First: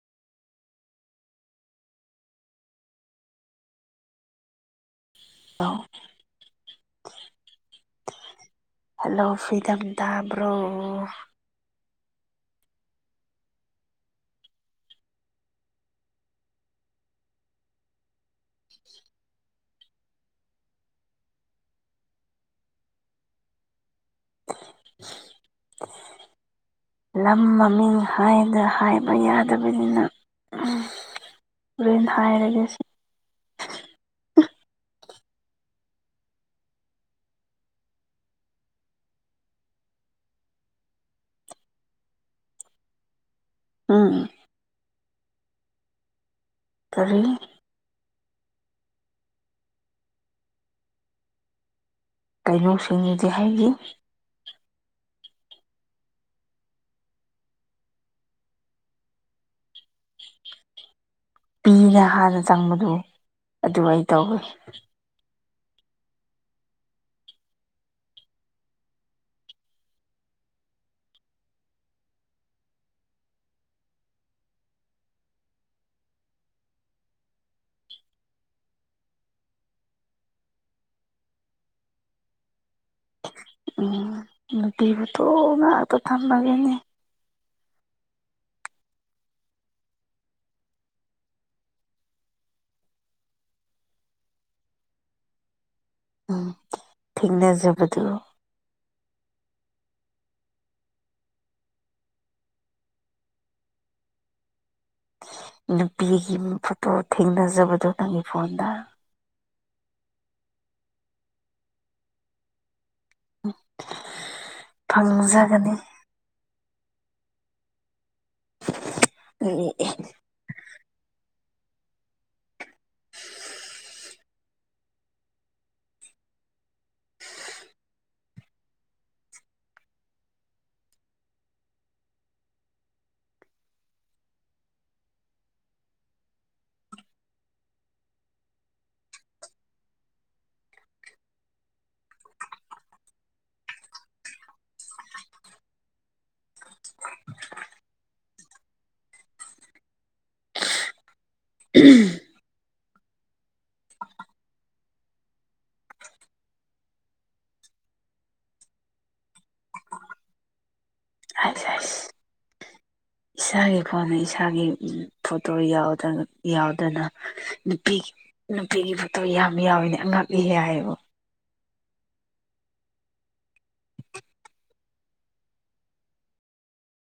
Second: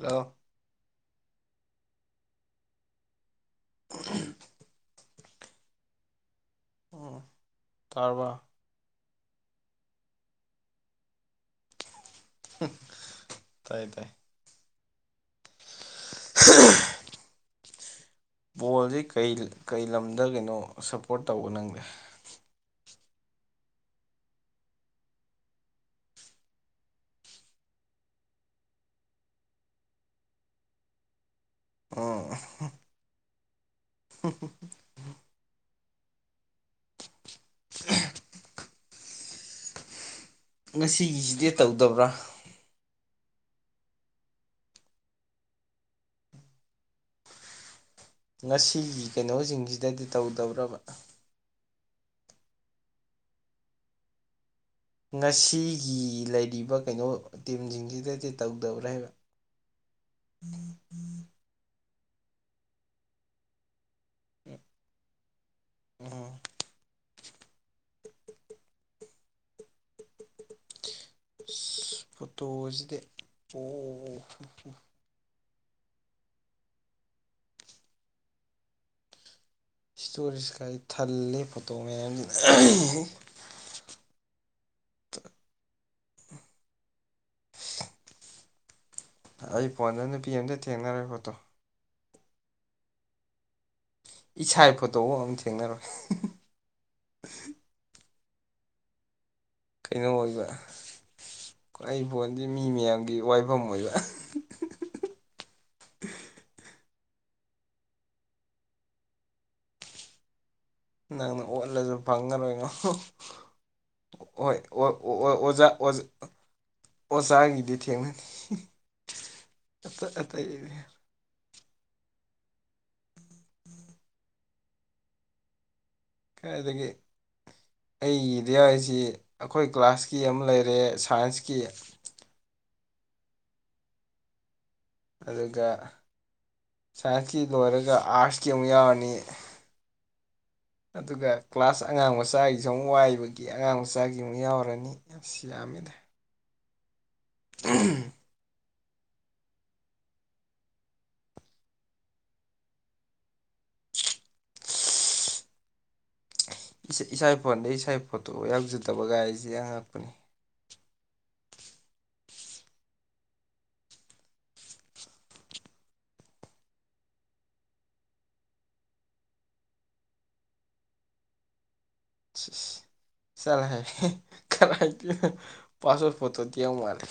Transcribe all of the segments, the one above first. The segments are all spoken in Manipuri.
ꯍꯥꯜꯂꯣ [inaudible] [inaudible] ꯎꯝ ꯇꯔꯥꯕꯣ ꯍꯜꯂꯣ ꯐ꯭ꯔꯤꯗꯝ ꯇꯥꯕ꯭ꯔꯣ ꯇꯥꯏ ꯇꯥꯏ [unintelligible] ꯕꯣꯜꯖꯤ ꯀꯩ ꯀꯩ ꯂꯝꯗ ꯀꯩꯅꯣ ꯁꯞꯄꯣꯔꯠ ꯇꯧꯕ ꯅꯪꯗꯦ [inaudible] ꯂꯝ ꯃꯃꯤꯡ ꯍꯥꯏꯗ ꯍꯥꯏꯕ ꯌꯥꯗꯕꯅꯤꯅ ꯍꯣꯔꯦꯟ ꯍꯥꯏꯔꯒꯦ ꯁꯤ [unintelligible] ꯉꯁꯤꯒꯤꯁꯤꯗꯤ ꯇꯧꯗꯕ꯭ꯔꯥ ꯑꯝ ꯀꯔꯤ ꯉꯁꯤꯒꯤ ꯀꯩꯅꯣꯖꯤꯡꯖꯤꯗꯗꯤ ꯇꯧꯗꯕ꯭ꯔꯥꯕ ꯀꯩꯅꯣꯁꯤꯡꯗꯤ ꯍꯥꯏꯗꯤ ꯉꯁꯤꯒꯤ ꯂꯩꯔꯤꯕ ꯀꯩꯅꯣ ꯇꯤꯝꯖꯤꯡꯖꯤꯗꯗꯤ ꯇꯧꯗꯕ꯭ꯔꯥ ꯍꯥꯏꯕ [inaudible] ꯄꯤꯅ ꯍꯥꯟꯅ ꯆꯪꯕꯗꯨ ꯑꯗꯨ ꯑꯩ ꯇꯧꯋꯤ ꯎꯝ [unintelligible] ꯏꯁꯇꯣꯔꯦꯁ ꯀꯥꯏ ꯊꯜꯂꯦ ꯐꯣꯇꯣ ꯃꯌꯥꯝꯖꯤꯅ ꯎꯝ ꯅꯨꯄꯤꯕꯨꯇꯣ ꯉꯥꯛꯇ ꯊꯝꯃꯒꯦꯅꯦ ꯑꯩ ꯐꯣꯟꯗ ꯅꯨꯄꯤ ꯑꯝꯇ ꯊꯦꯡꯅꯔꯣꯏ ꯐꯣꯇꯣ ꯏꯁꯥ ꯐꯣꯇꯣꯕꯥꯎ ꯑꯃꯝ ꯊꯦꯡꯅꯔꯣꯏ ꯎꯝ ꯊꯦꯡꯅꯖꯕꯗꯨ ꯀꯩꯅꯣ ꯑꯣꯏꯕ ꯑꯩ ꯐꯣꯟꯗꯤ ꯃꯤ ꯃꯌꯥꯝꯒꯤ ꯋꯥꯏꯕꯝ ꯑꯣꯏꯕ ꯅꯨꯄꯤꯒꯤ ꯐꯣꯇꯣ ꯊꯦꯡꯅꯖꯕꯗꯣ ꯅꯪꯒꯤ ꯐꯣꯟꯗ ꯅꯪꯅ ꯑꯣꯠꯂꯖꯨ ꯐꯪꯉꯔꯣꯏꯉꯣ ꯑꯣ ꯑꯣ ꯑꯣꯖꯥ ꯐꯪꯖꯒꯅꯤ ꯑꯣꯖꯥ ꯑꯣꯖꯥꯒꯤꯗꯤ ꯊꯦꯡꯅꯅꯤ ꯑꯦ ꯑꯇꯩ [unintelligible] ꯀꯥꯏꯗꯒꯤ ꯑꯩꯒꯤꯗꯤ ꯌꯥꯎꯁꯤ ꯑꯩꯈꯣꯏ ꯀ꯭ꯂꯥꯁꯀꯤ ꯑꯃ ꯂꯩꯔꯦ ꯁꯥꯏꯟꯁꯀꯤ ꯑꯗꯨꯒ ꯁꯥꯏꯟꯁꯀꯤ ꯂꯣꯏꯔꯒ ꯑꯥꯔꯠꯁꯀꯤ ꯑꯃꯨꯛ ꯌꯥꯎꯔꯅꯤ ꯑꯗꯨꯒ ꯀ꯭ꯂꯥꯁ ꯑꯉꯥꯡ ꯃꯆꯥꯒꯤꯁꯨ ꯑꯃꯨꯛ ꯋꯥꯏꯕꯒꯤ ꯑꯉꯥꯡ ꯃꯆꯥꯒꯤ ꯑꯃꯨꯛ ꯌꯥꯎꯔꯅꯤ ꯁꯤ ꯌꯥꯝꯃꯤꯗ [unintelligible] [unintelligible] ꯏꯁꯥ ꯐꯣꯟꯗ ꯏꯁꯥꯒꯤ ꯐꯣꯠꯇꯣ ꯌꯥꯎꯖꯗꯕ ꯒꯥꯏꯁꯦ ꯑꯉꯛꯄꯅꯦ [unintelligible] ꯏꯁꯥꯒꯤ ꯐꯣꯟꯗ ꯏꯁꯥꯒꯤ ꯐꯣꯇꯣ ꯌꯥꯎꯗꯅ ꯅꯨꯄꯤꯒꯤ ꯅꯨꯄꯤꯒꯤ ꯐꯣꯇꯣ ꯌꯥꯝ ꯌꯥꯎꯋꯤꯅꯦ ꯑꯉꯛꯂꯤ ꯍꯦ ꯍꯥꯏꯌꯣ [unintelligible] ꯆꯂꯥꯍꯥꯏ ꯀꯥꯔꯥꯏꯗꯩꯩ ꯄꯥꯁꯄꯣꯠ ꯐꯣꯠꯇꯣꯗꯤ ꯌꯥꯎꯃꯥꯜꯂꯦ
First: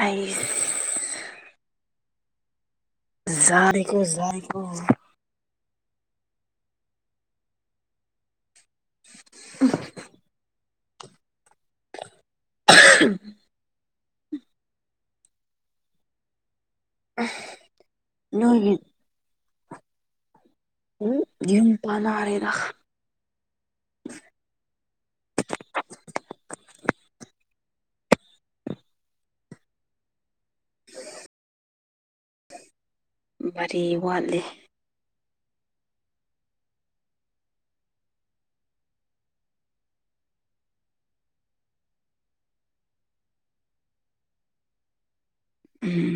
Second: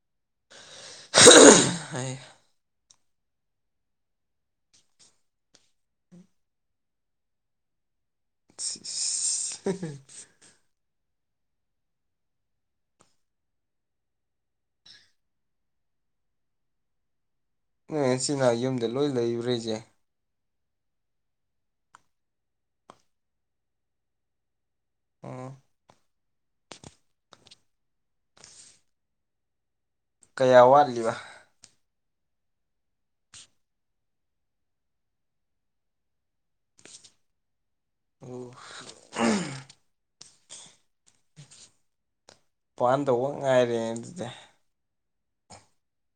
ꯑꯩꯁ [unintelligible] ꯖꯥꯔꯦꯀꯣ ꯖꯥꯔꯦꯀꯣ [unintelligible] [unintelligible] [unintelligible] ꯅꯣꯏ ꯏꯆꯤꯅꯥꯎ ꯅꯣꯏꯒꯤ ꯌꯨꯝꯗ ꯂꯣꯏ ꯂꯩꯕꯔ ꯍꯥꯏꯁꯦ ꯎꯝ ꯌꯨꯝ ꯄꯥꯟꯅꯔꯦꯗ ꯎꯝ ꯀꯌꯥ ꯋꯥꯠꯂꯤꯕ ꯃꯔꯤ ꯋꯥꯠꯂꯤ [unintelligible] ꯄꯥꯟꯗꯧꯕ ꯉꯥꯏꯔꯦ ꯑꯗꯨꯗꯤ ꯎꯝ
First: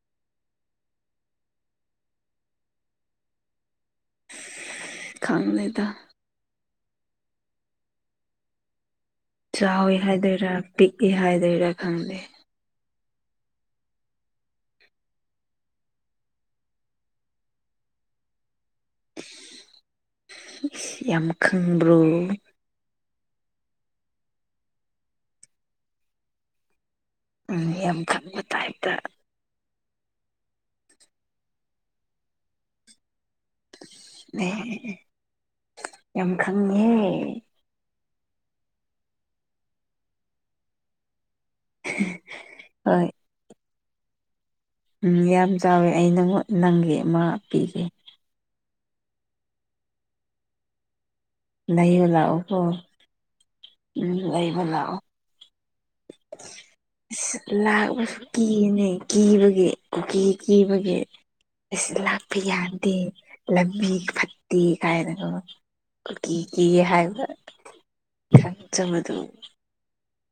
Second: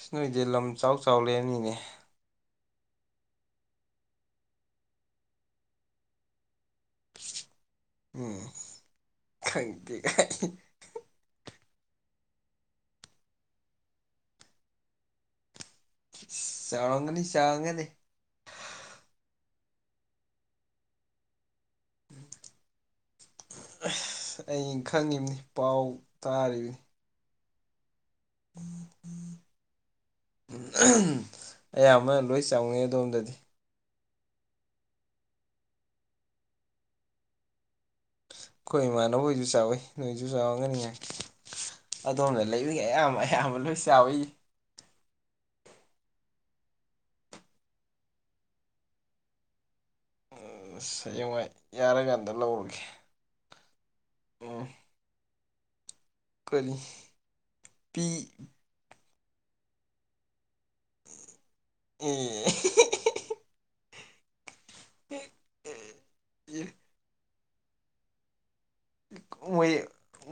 ꯁꯤ ꯅꯣꯏꯗꯤ ꯂꯝ ꯆꯥꯎ ꯆꯥꯎ ꯂꯩꯔꯕꯅꯤꯅꯦ ꯈꯪꯗꯦꯗꯥ ꯎꯝ ꯈꯪꯗꯦ ꯆꯥꯎꯋ ꯍꯥꯏꯗꯣꯏꯔꯥ ꯄꯤꯛꯏ ꯍꯥꯏꯗꯣꯏꯔꯥ ꯈꯪꯗꯦ ꯆꯥꯎꯔꯝꯒꯅꯤ ꯆꯥꯎꯔꯝꯒꯅꯤ ꯌꯥꯝ ꯈꯪꯕ꯭ꯔꯣ ꯑꯩꯅ ꯈꯪꯉꯤꯕꯅꯤ ꯄꯥꯎ ꯇꯥꯔꯤꯕꯅꯤ ꯌꯥꯝꯈꯟꯕ ꯇꯥꯏꯞꯇ ꯑꯌꯥꯝꯕ ꯂꯣꯏ ꯆꯪꯉꯦ ꯑꯗꯣꯝꯗꯗꯤ ꯑꯦ ꯌꯥꯝ ꯈꯪꯉꯦꯍꯦ ꯑꯩꯈꯣꯏ ꯏꯃꯥꯟꯅꯕꯣꯏꯁꯨ ꯆꯥꯎꯋꯤ ꯅꯣꯏꯁꯨ ꯆꯥꯎꯔꯝꯒꯅꯤꯉꯥꯏ ꯑꯗꯣꯝꯅ ꯂꯩꯕꯒꯤ ꯍꯣꯏ ꯑꯌꯥꯝꯕ ꯑꯌꯥꯝꯕ ꯂꯣꯏ ꯆꯥꯎꯋꯤ ꯎꯝ ꯌꯥꯝ ꯆꯥꯎꯋꯦ ꯑꯩ ꯅꯪꯉꯣꯟ ꯅꯪꯒꯤ ꯑꯃ ꯄꯤꯒꯦ [unintelligible] ꯂꯩꯕ ꯂꯥꯛꯑꯣ ꯀꯣ ꯂꯧꯔꯒꯦ ꯎꯝ ꯂꯩꯕ ꯂꯥꯛꯑꯣ ꯀꯔꯤ ꯄꯤ ꯂꯥꯛꯕꯁꯨ ꯀꯤꯅꯦ ꯀꯤꯕꯒꯤ ꯀꯨꯀꯤ ꯀꯤꯕꯒꯤ ꯑꯁꯤꯁ ꯂꯥꯛꯄ ꯑꯦ ꯌꯥꯗꯦ ꯂꯝꯕꯤ ꯐꯠꯇꯦ ꯀꯥꯏꯅꯒ ꯀꯨꯀꯤ ꯀꯤꯏ ꯍꯥꯏꯕ ꯈꯟꯆꯕꯗꯨ ꯃꯣꯏ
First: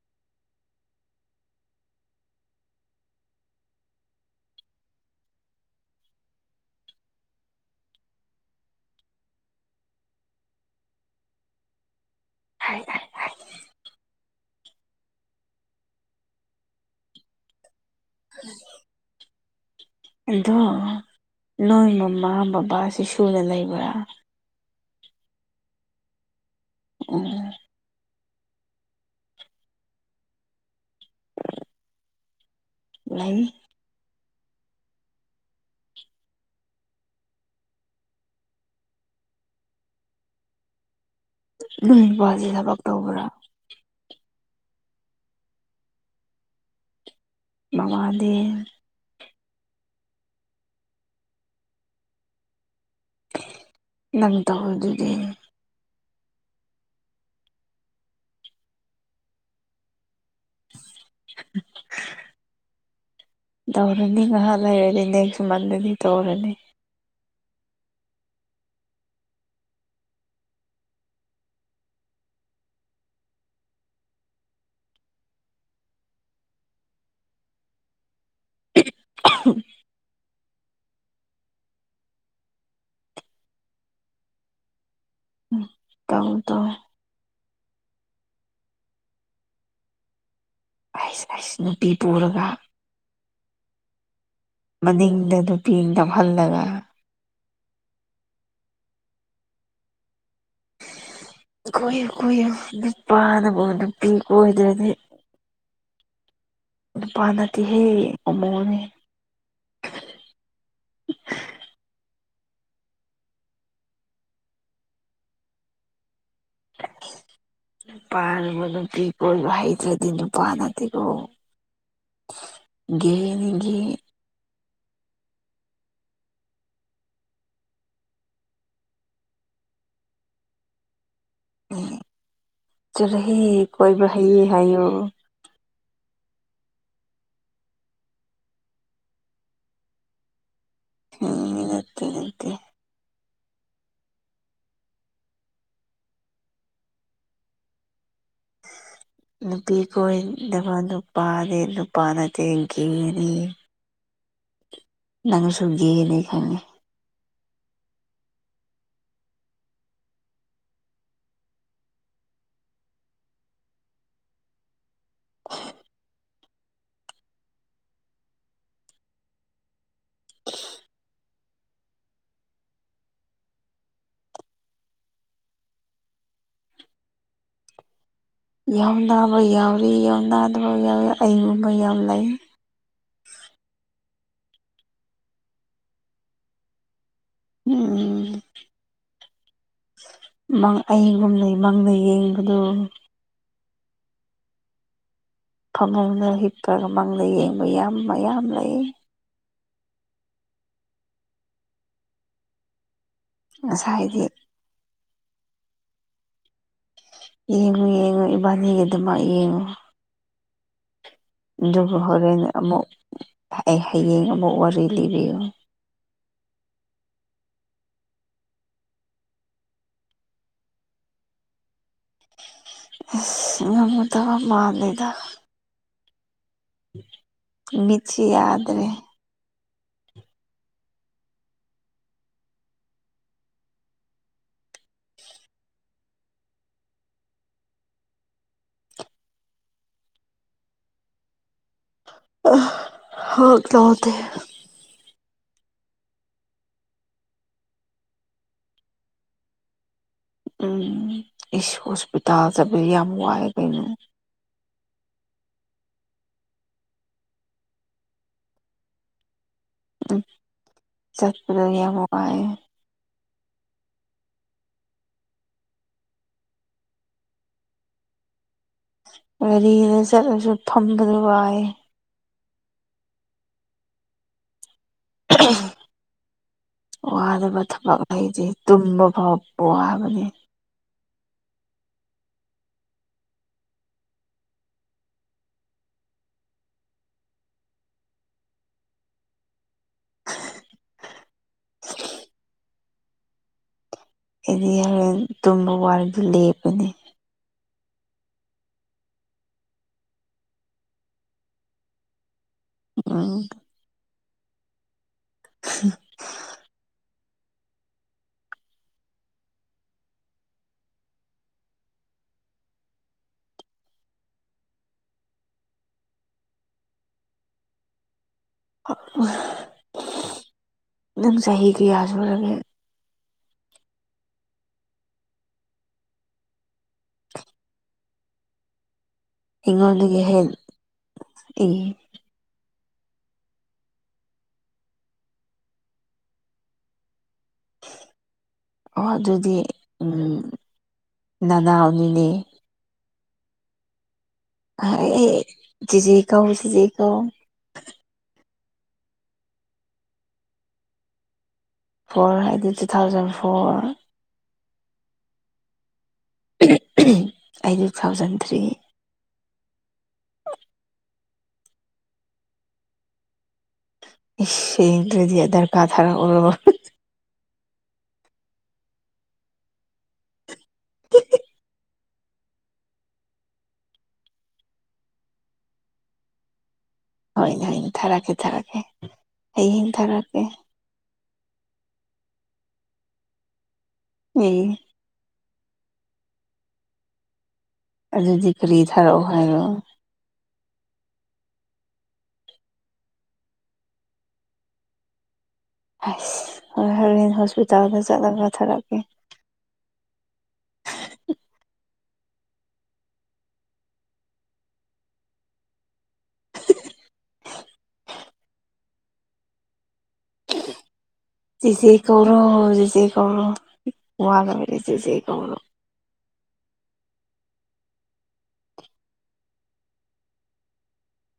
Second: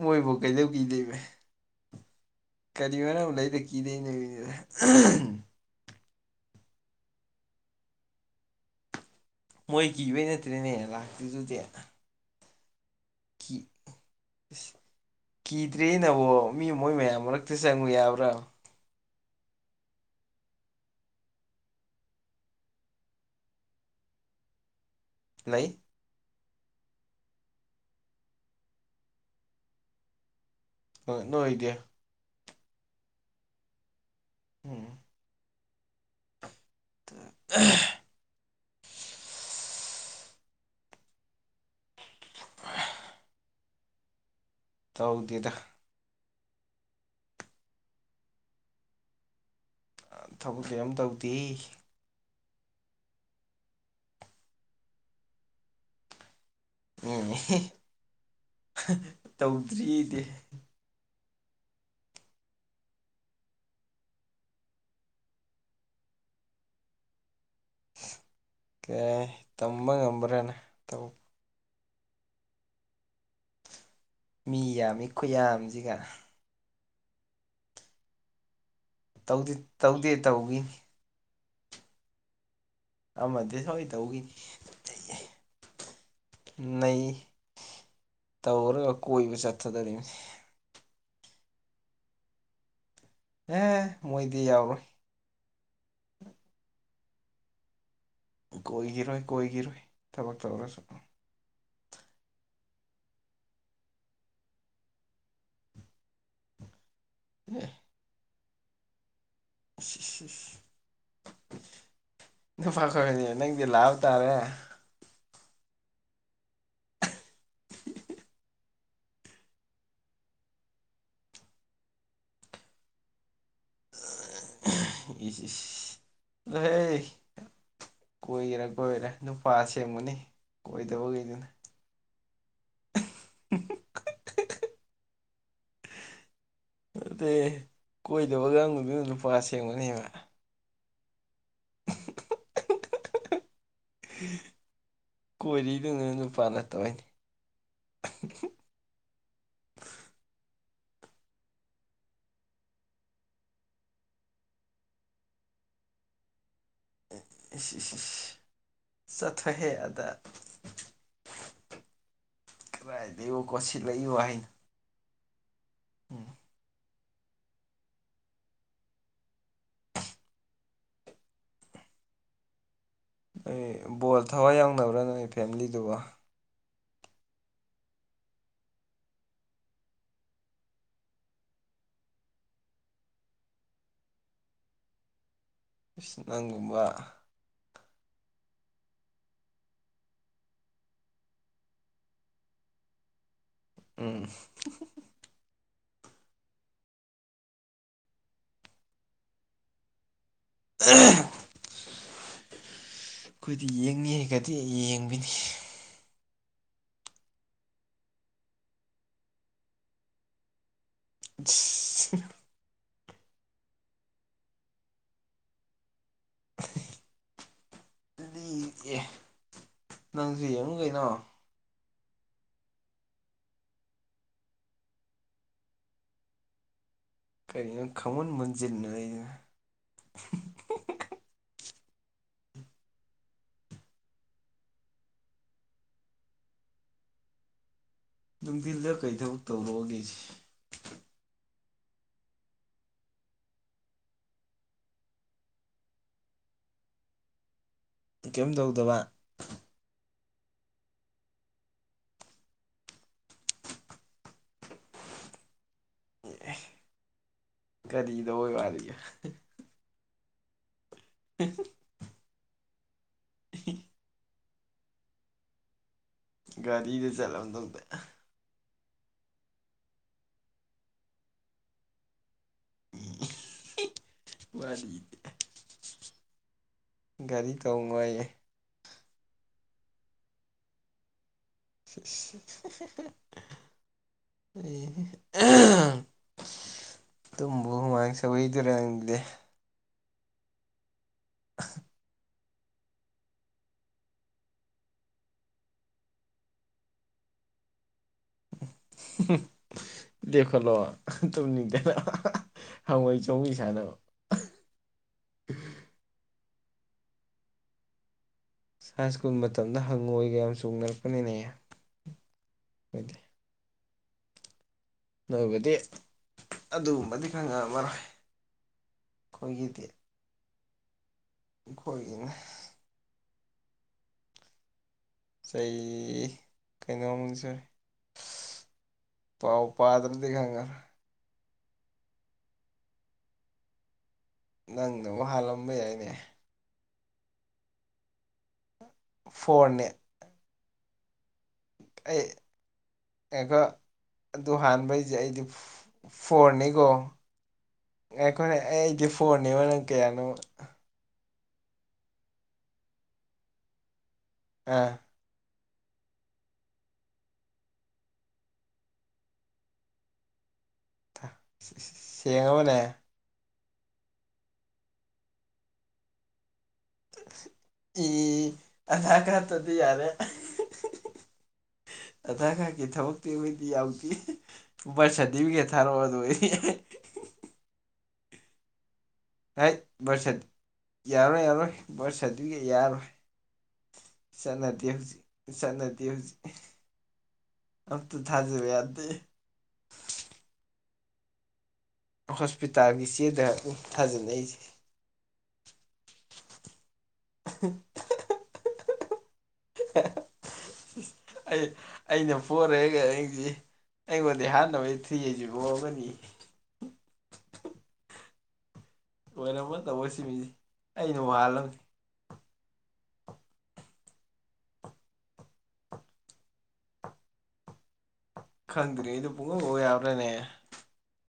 ꯃꯣꯏꯕꯨ ꯀꯩꯗꯧ ꯀꯤꯗꯣꯏꯕ ꯀꯔꯤ ꯃꯔꯔꯝ ꯂꯩꯗ ꯀꯤꯗꯦꯅꯦ ꯃꯤꯗ ꯃꯣꯏ ꯀꯤꯕꯩ ꯅꯠꯇ꯭ꯔꯦꯅꯦ ꯂꯥꯛꯇꯔꯤꯗꯨꯗꯤ [unintelligible] ꯀꯤꯗ꯭ꯔꯦꯅꯕꯣ ꯃꯤ ꯃꯣꯏ ꯃꯌꯥꯝ ꯃꯔꯛ ꯆꯪꯉꯨ ꯌꯥꯕ꯭ꯔꯥꯕ ꯑꯗꯣ ꯅꯣꯏ ꯃꯃꯥ ꯕꯕꯥꯁꯤ ꯁꯨꯅ ꯂꯩꯕ꯭ꯔꯥ [unintelligible] [unintelligible] ꯑ ꯅꯣꯏꯗꯤ [unintelligible] ꯎꯝ [unintelligible] [unintelligible] ꯊꯕꯛ ꯇꯧꯕ꯭ꯔꯥ ꯇꯧꯗꯦꯗ ꯃꯃꯗꯤ ꯊꯕꯛꯁꯨ ꯌꯥꯝ ꯇꯧꯗꯦ ꯅꯪ ꯇꯧ ꯑꯗꯨꯗꯤ ꯇꯧꯗ꯭ꯔꯤ ꯑꯩꯗꯤ [unintelligible] ꯇꯧꯔꯅꯤ ꯉꯥꯏꯍꯥꯛ ꯂꯩꯔꯗꯤ ꯅꯦꯛꯁ ꯃꯟꯗꯗꯤ ꯇꯧꯔꯅꯤ ꯀꯩ ꯇꯝꯕ ꯉꯝꯕ꯭ꯔꯥꯅ ꯃꯤ ꯌꯥꯝꯃꯤ ꯈꯨꯌꯥꯝꯁꯤꯒ ꯇꯧꯗꯦ ꯇꯧꯈꯤꯅꯤ ꯑꯃꯗꯤ ꯁꯣꯏ ꯇꯧꯒꯤꯅꯤ ꯎꯝ ꯇꯧ ꯇꯧ ꯅꯩ ꯇꯧꯔ ꯀꯣꯏ ꯆꯠꯊꯗꯔꯤꯕꯅꯤ ꯑꯩꯁ ꯑꯩꯁ ꯅꯨꯄꯤ ꯄꯨꯔꯒ ꯑꯦ ꯃꯣꯏꯗꯤ ꯌꯥꯎꯔꯣꯏ ꯃꯅꯤꯡꯗ ꯅꯨꯄꯤ ꯅꯝꯍꯜꯂꯒ ꯀꯣꯏꯒꯤꯔꯣꯏ ꯀꯣꯏꯒꯤꯔꯣꯏ ꯊꯕꯛ ꯇꯧꯔꯁꯨ꯫ ꯀꯣꯏꯌꯨ ꯀꯣꯏꯌꯨ ꯅꯤꯄꯥꯅꯕꯨ ꯅꯨꯄꯤ ꯀꯣꯏꯗ꯭ꯔꯗꯤ ꯑꯦ ꯅꯨꯄꯥꯅꯠꯇꯦꯍꯦ ꯑꯃꯧꯅꯦ꯫ ꯏꯁ ꯏꯁ ꯏꯁ ꯅꯨꯄꯥ ꯈꯣꯏꯕꯅꯤ ꯅꯪꯗꯤ ꯂꯥꯛ ꯇꯥꯔꯦ꯫ [unintelligible] ꯅꯨꯄꯥꯅꯕꯨ ꯅꯨꯄꯤ ꯀꯣꯏꯕ ꯍꯩꯇꯔꯗꯤ ꯅꯨꯄꯥ ꯅꯠꯇꯦꯀꯣ꯫ ꯒꯦꯅꯤꯒꯦ꯫ [unintelligible] ꯏꯁ ꯏꯁ ꯗꯦ ꯀꯣꯏꯒꯦꯔꯥ ꯀꯣꯏꯔꯦ ꯅꯨꯄꯥ ꯑꯁꯦꯡꯕꯅꯤ ꯀꯣꯏꯗꯕꯒꯤꯅꯤ꯫ ꯆꯔꯍꯩ ꯀꯣꯏꯕ ꯍꯩ ꯍꯥꯏꯌꯨ꯫ ꯅꯠꯇꯦ ꯀꯣꯏꯗꯕ ꯂꯥꯡꯗꯕꯗꯨ ꯅꯨꯄꯥ ꯁꯦꯡꯕꯅꯦꯕ ꯅꯠꯇꯦ ꯅꯠꯇꯦ [unintelligible] ꯀꯣꯔꯤꯗꯨꯅ ꯅꯨꯄꯥ ꯅꯠꯇꯕꯩ [inaudible] ꯅꯨꯄꯤ ꯀꯣꯏꯗꯕ ꯅꯨꯄꯥꯗꯤ ꯅꯨꯄꯥ ꯅꯠꯇꯦ ꯒꯦꯅꯦ꯫ ꯅꯪꯁꯨ ꯒꯦꯅꯦ ꯈꯪꯉꯦ꯫ ꯏ ꯏꯁ ꯏꯁ ꯏꯁ ꯆꯠꯊꯍꯦ ꯑꯗ ꯔꯥꯏꯗꯩ ꯀꯣꯁꯤꯂꯛꯏ ꯋꯥꯍꯩꯅꯣ ꯑꯩ ꯕꯣꯜ ꯊꯋꯥꯏ ꯌꯥꯎꯅꯕ꯭ꯔꯥ ꯅꯣꯏ ꯐꯦꯝꯂꯤꯗꯨꯕꯣ? ꯌꯥꯝ ꯅꯥꯕ ꯌꯥꯎꯔꯤ ꯌꯥꯝ ꯅꯥꯗꯕ ꯌꯥꯎ ꯑꯩꯒꯨꯝꯕ ꯌꯥꯝ ꯂꯩ꯫ ꯏꯁ ꯅꯪꯒꯨꯝꯕ ꯎꯝ ꯃꯪ ꯑꯩꯒꯨꯝꯅ ꯃꯪꯗ ꯌꯦꯡꯕꯗꯨ ꯏꯁ ꯐꯃꯨꯡꯗ ꯍꯤꯞꯄꯒ ꯃꯪꯗ ꯌꯦꯡꯕ ꯌꯥꯝ ꯃꯌꯥꯝ ꯂꯩ꯫ [unintelligible] ꯈꯣꯏꯗꯤ ꯉꯁꯥꯏꯗꯤ ꯌꯦꯡꯉꯦꯒꯗꯤ ꯌꯦꯡꯕꯤꯅꯤ꯫ ꯌꯦꯡꯉꯨ ꯌꯦꯡꯉꯨ ꯏꯕꯥꯅꯤꯒꯤ ꯑꯗꯨꯃꯛ ꯌꯦꯡꯉꯨ ꯑꯗꯨꯒ ꯏꯁ ꯍꯣꯔꯦꯟ ꯑꯃꯨꯛ ꯍꯌꯦꯡ ꯑꯃꯨꯛ ꯋꯥꯔꯤ ꯂꯤꯕꯤꯌꯨ ꯂꯤꯒꯦ ꯅꯪꯖꯨ ꯌꯦꯡꯉꯨ ꯀꯩꯅꯣ ꯏꯁ ꯉꯝꯒꯗꯕ ꯃꯥꯜꯂꯦꯗ ꯀꯔꯤꯅ ꯃꯤꯠꯁꯤ ꯈꯪꯃꯨꯟ ꯌꯥꯗ꯭ꯔꯦ ꯃꯨꯟꯖꯤꯅꯔꯩꯅ ꯅꯨꯡꯊꯤꯟꯗ ꯀꯩ ꯊꯕꯛ ꯇꯧꯔꯛꯑꯣꯒꯦꯁꯦ ꯑ ꯍ ꯀꯗꯦ ꯀꯩꯝ ꯗꯧꯗꯕ ꯎꯝ ꯏꯁ ꯍꯣꯁꯄꯤꯇꯥꯜ ꯆꯕꯗꯤ ꯌꯥꯝ ꯋꯥꯏ ꯀꯩꯅꯣ꯫ ꯀꯔꯤꯗꯧ ꯋꯥꯔꯤꯕ ꯎꯝ ꯆꯠꯄꯗ ꯌꯥꯝ ꯋꯥꯏ꯫ [unintelligible] ꯒꯥꯔꯤꯒ ꯆꯠꯂꯗꯧꯗ ꯒꯥꯔꯤꯗ ꯆꯠꯂꯁꯨ ꯐꯝꯕꯗ ꯋꯥꯏ꯫ [unintelligible] ꯋꯥꯔꯤ ꯒꯥꯔꯤ ꯋꯥꯗꯕ ꯇꯧꯅꯨ ꯊꯕꯛ ꯍꯥꯏꯌꯦ ꯂꯩꯇꯤ ꯇꯨꯝꯕ ꯐꯥꯎ ꯋꯥꯕꯅꯦ꯫ [unintelligible] ꯇꯨꯝꯕꯨ ꯍꯨꯃꯥꯡ ꯁꯧꯋꯦꯗꯨꯔꯥꯡꯗꯤ [unintelligible] ꯑꯩꯗꯤ ꯌꯥꯉꯟ ꯇꯨꯝꯕ ꯋꯥꯔꯤꯗꯤ ꯂꯦꯞꯄꯅꯦ꯫ ꯂꯦꯄꯈꯠꯂꯣ ꯇꯨꯝꯅꯤ [unintelligible] ꯍꯪꯉꯣꯏ ꯎꯝ ꯆꯣꯡꯕꯤ ꯁꯥꯟꯅꯧ꯫ [unintelligible] ꯁꯥꯏ ꯁ꯭ꯀꯨꯜ ꯃꯇꯝꯗ ꯍꯪꯉꯣꯏꯒ ꯌꯥꯝ ꯆꯣꯡꯅꯔꯛꯄꯅꯤꯅꯦꯗꯤ ꯅꯣꯏꯕꯨꯗꯤ ꯑꯗꯨꯒꯨꯝꯕꯗꯤ ꯈꯪꯉꯛꯑꯃꯔꯣꯏ ꯑꯩꯈꯣꯏꯒꯤꯗꯤ ꯅꯪ ꯆꯍꯤ ꯀꯌꯥ ꯑꯩꯈꯣꯏꯒꯤꯅ ꯁꯨꯔꯒꯦ ꯆꯍꯤ ꯀꯩꯅꯣꯃꯁꯦ ꯑꯩꯉꯣꯟꯜꯗꯒꯤ ꯍꯦꯟ ꯅꯪꯅ ꯋꯥ ꯍꯥꯜꯂꯝꯕ ꯌꯥꯏꯅꯦ ꯑꯣ ꯑꯗꯨꯗꯤ ꯐꯣꯔꯅꯦ ꯑꯩ ꯅꯅꯥꯎꯅꯤꯅꯦ ꯑꯗꯨ ꯍꯥꯟꯕꯩꯁꯦ ꯑꯩꯗꯤ ꯑꯩ ꯆꯤꯆꯦ ꯀꯧ ꯆꯤꯆꯦ ꯐꯣꯔꯅꯤꯀꯣ ꯀꯧ ꯑꯩꯈꯣꯏꯅ ꯑꯩꯗꯤ ꯐꯣꯟꯅꯦꯕ ꯅꯪ ꯀꯌꯥꯅꯣ ꯐꯣꯔ ꯍꯥꯏꯗꯤ ꯇꯨ ꯊꯥꯎꯖꯟ ꯐꯣꯔ ꯑꯥ ꯑꯩ ꯇꯨ ꯊꯥꯎꯖꯟ ꯊ꯭ꯔꯤ ꯁꯦꯡꯕꯅꯦ ꯗꯗꯤ ꯗꯔꯀꯥꯊꯔ ꯑꯣꯏ ꯏ ꯑꯗꯀ ꯇꯗꯤ ꯌꯥꯔꯦ ꯑꯗ ꯈꯥꯀꯤ ꯊꯕꯛꯇꯛꯇꯕꯗꯤ ꯑꯇ ꯎꯚꯥꯏ ꯁꯥꯗꯤꯤꯕꯤꯒꯦ ꯊꯥꯔꯛꯑꯣ ꯑꯗꯨꯣ ꯑꯩ ꯍ ꯍ ꯊꯥꯔꯥꯀꯦ ꯊꯔꯥꯀꯦ ꯍ ꯚꯔꯁ ꯌꯥꯔꯣꯏ ꯌꯥꯔꯣꯏ ꯕꯔꯁꯠꯇꯒꯤ ꯌꯥꯔꯣꯏ ꯑꯦ ꯁꯥꯟꯅꯗ ꯍꯧꯖꯤꯛ ꯁꯥꯟꯅꯇ ꯍꯧꯖꯤꯛ ꯑꯝꯇ ꯊꯥꯖꯕ ꯌꯥꯗꯗꯤ ꯑ ꯍꯣꯁꯄꯤꯇꯥꯜꯒꯤ ꯆꯦꯗ ꯑꯗꯨ ꯊꯥꯖꯅꯏꯁꯦ ꯑꯁ ꯍꯣꯏ ꯍꯣꯔꯦꯟ ꯍꯣꯁꯄꯤꯇꯥꯜꯗ ꯆꯠꯂꯒ ꯊꯥꯔꯛꯀꯦ ꯑꯩ ꯑꯩꯅ ꯄꯣꯔꯛꯑꯒ ꯑꯩꯁꯤ ꯑꯩꯉꯣꯟꯗꯤ ꯍꯥꯟꯅꯩ ꯊꯤꯁꯤ ꯐꯣꯛꯑ ꯑꯃꯅꯤꯅꯤ ꯂꯣꯏꯔꯝꯃ ꯇꯧꯕꯣꯏ ꯁꯤꯃꯤꯁꯦ ꯑꯩꯅ ꯋꯥꯜꯂꯝꯅꯤ ꯧꯔꯣ ꯨꯖꯦ ꯀꯧꯔ ꯋꯥꯒꯕꯗꯤ ꯨꯖꯦ ꯀꯧꯔ ꯈꯟꯔꯤ ꯏ ꯄꯨꯡꯉ ꯌꯥꯎ꯭ꯔꯦꯅꯦ